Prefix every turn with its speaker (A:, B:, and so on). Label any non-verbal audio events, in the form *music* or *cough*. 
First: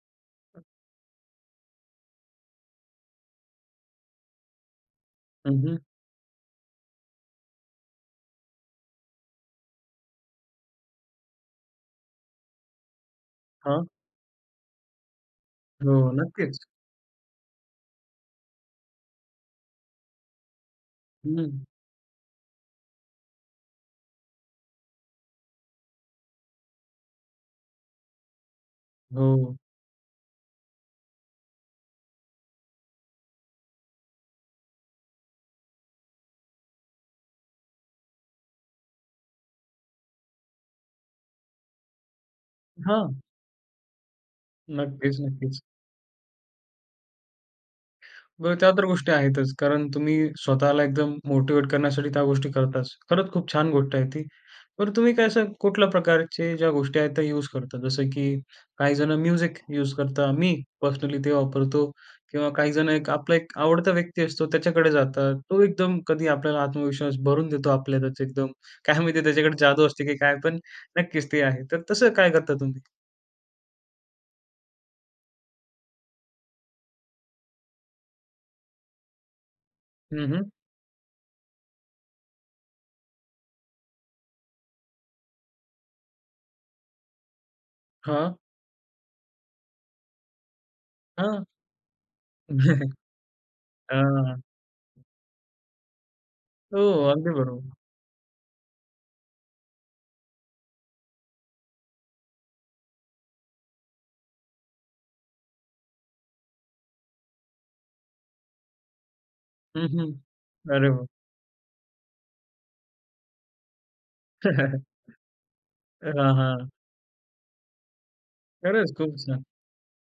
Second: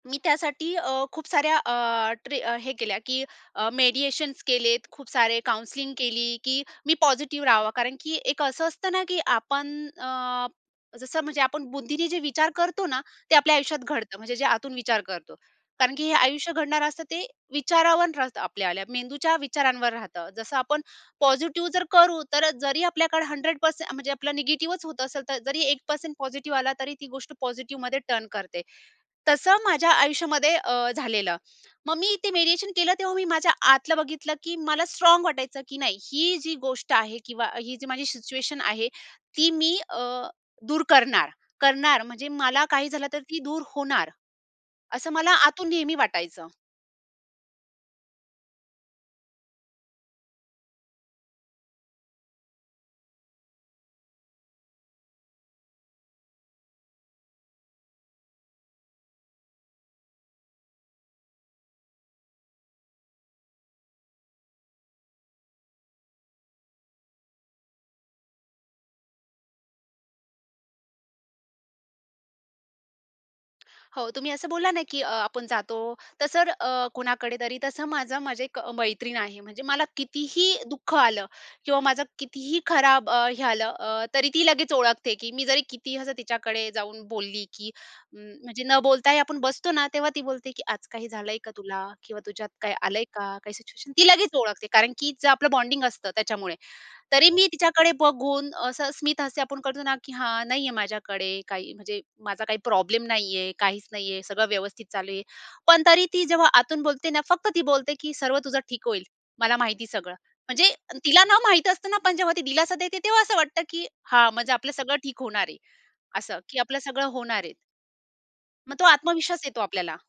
A: मी त्यासाठी अ, खूप साऱ्या अ, ट्रे अ, हे केल्या की अ, मेडिएशन्स केलेत, खूप सारे
B: हं, हं.
A: काउन्सलिंग केली, की मी पॉझिटिव्ह राहावं, कारण की एक असं असतं ना, की आपण अ, जसं म्हणजे आपण बुद्धीने जे विचार करतो ना, ते आपल्या आयुष्यात
B: हां.
A: घडतं, म्हणजे जे आतून विचार करतो, कारण की हे
B: हो,
A: आयुष्य
B: नक्कीच.
A: घडणारं असतं ते विचारावरन राहतं, आपल्या मेंदूच्या विचारांवर राहतं. जसं आपण
B: हं.
A: पॉझिटिव्ह जर करू, तर जरी आपल्याकडे 100% म्हणजे आपलं निगेटिव्हच होत असेल, तर जरी 1% पॉझिटिव्ह आला, तरी ती गोष्ट पॉझिटिव्हमध्ये टर्न करते.
B: हो.
A: तसं माझ्या आयुष्यामध्ये अ, झालेलं. मग मी इथे मीडिएशन केलं, तेव्हा मी माझ्या आतलं बघितलं की मला स्ट्राँग वाटायचं, की नाही ही जी गोष्ट आहे किंवा ही जी माझी सिच्युएशन आहे, ती मी अ, दूर करणार. करणार म्हणजे मला काही झालं, तर
B: हां.
A: ती दूर होणार. असं
B: नक्कीच,
A: मला
B: नक्कीच.
A: आतून नेहमी वाटायचं.
B: बरं त्या तर गोष्टी आहेतच. कारण तुम्ही स्वतःला एकदम मोटिव्हेट करण्यासाठी त्या गोष्टी करताच. खरंच खूप छान गोष्ट आहे ती. बरं, तुम्ही काय असं कुठल्या प्रकारचे ज्या गोष्टी आहेत त्या यूज करता? जसं की काहीजण म्युझिक युज करतात. मी पर्सनली ते वापरतो किंवा काहीजण एक आपला एक आवडता व्यक्ती असतो त्याच्याकडे जातात. तो एकदम कधी आपल्याला आत्मविश्वास भरून देतो आपल्यातच एकदम काय माहिती त्याच्याकडे जादू असते की काय पण नक्कीच ते आहे. तर तसं काय करता तुम्ही?
A: हो, तुम्ही असं बोलला ना, की आपण जातो, तसं अ, तर कुणाकडे तरी, तसं माझं माझी 1 मैत्रीण आहे, म्हणजे मला
B: हं,
A: कितीही
B: हं.
A: दुःख आलं किंवा माझं कितीही खराब अ, हे आलं, अ तरी ती लगेच ओळखते, की मी जरी कितीही असं तिच्याकडे जाऊन बोलली, की
B: हां.
A: म्हणजे न बोलताही आपण बसतो ना, तेव्हा ती बोलते की "आज काही झालंय
B: हं.
A: का तुला?" किंवा "तुझ्यात काय
B: *chuckles*
A: आलंय का?" काही सिच्युएशन ती लगेच
B: आह.
A: ओळखते, कारण की जे आपलं बॉन्डिंग असतं त्याच्यामुळे.
B: हो,
A: तरी
B: अगदी
A: मी
B: बरोबर.
A: तिच्याकडे बघून असं स्मिथ हस्य आपण करतो ना, की "हां, नाहीये माझ्याकडे काही." म्हणजे "माझा काही प्रॉब्लेम नाहीये, काहीच नाहीये, सगळं व्यवस्थित चालू आहे." पण तरी ती जेव्हा आतून बोलते ना, फक्त ती बोलते की "सर्व तुझं ठीक होईल. मला माहिती
B: हं, हं,
A: सगळं." म्हणजे
B: अरे वाह!
A: तिला ना माहित असतं ना, पण जेव्हा ती दिलासा देते तेव्हा असं वाटतं, की हा म्हणजे आपलं
B: *chuckles*
A: सगळं ठीक होणार आहे.
B: हां,
A: असं की
B: हां.
A: आपलं सगळं होणार आहे मग तो
B: खरंच खूपच
A: आत्मविश्वास
B: छान.
A: येतो आपल्याला.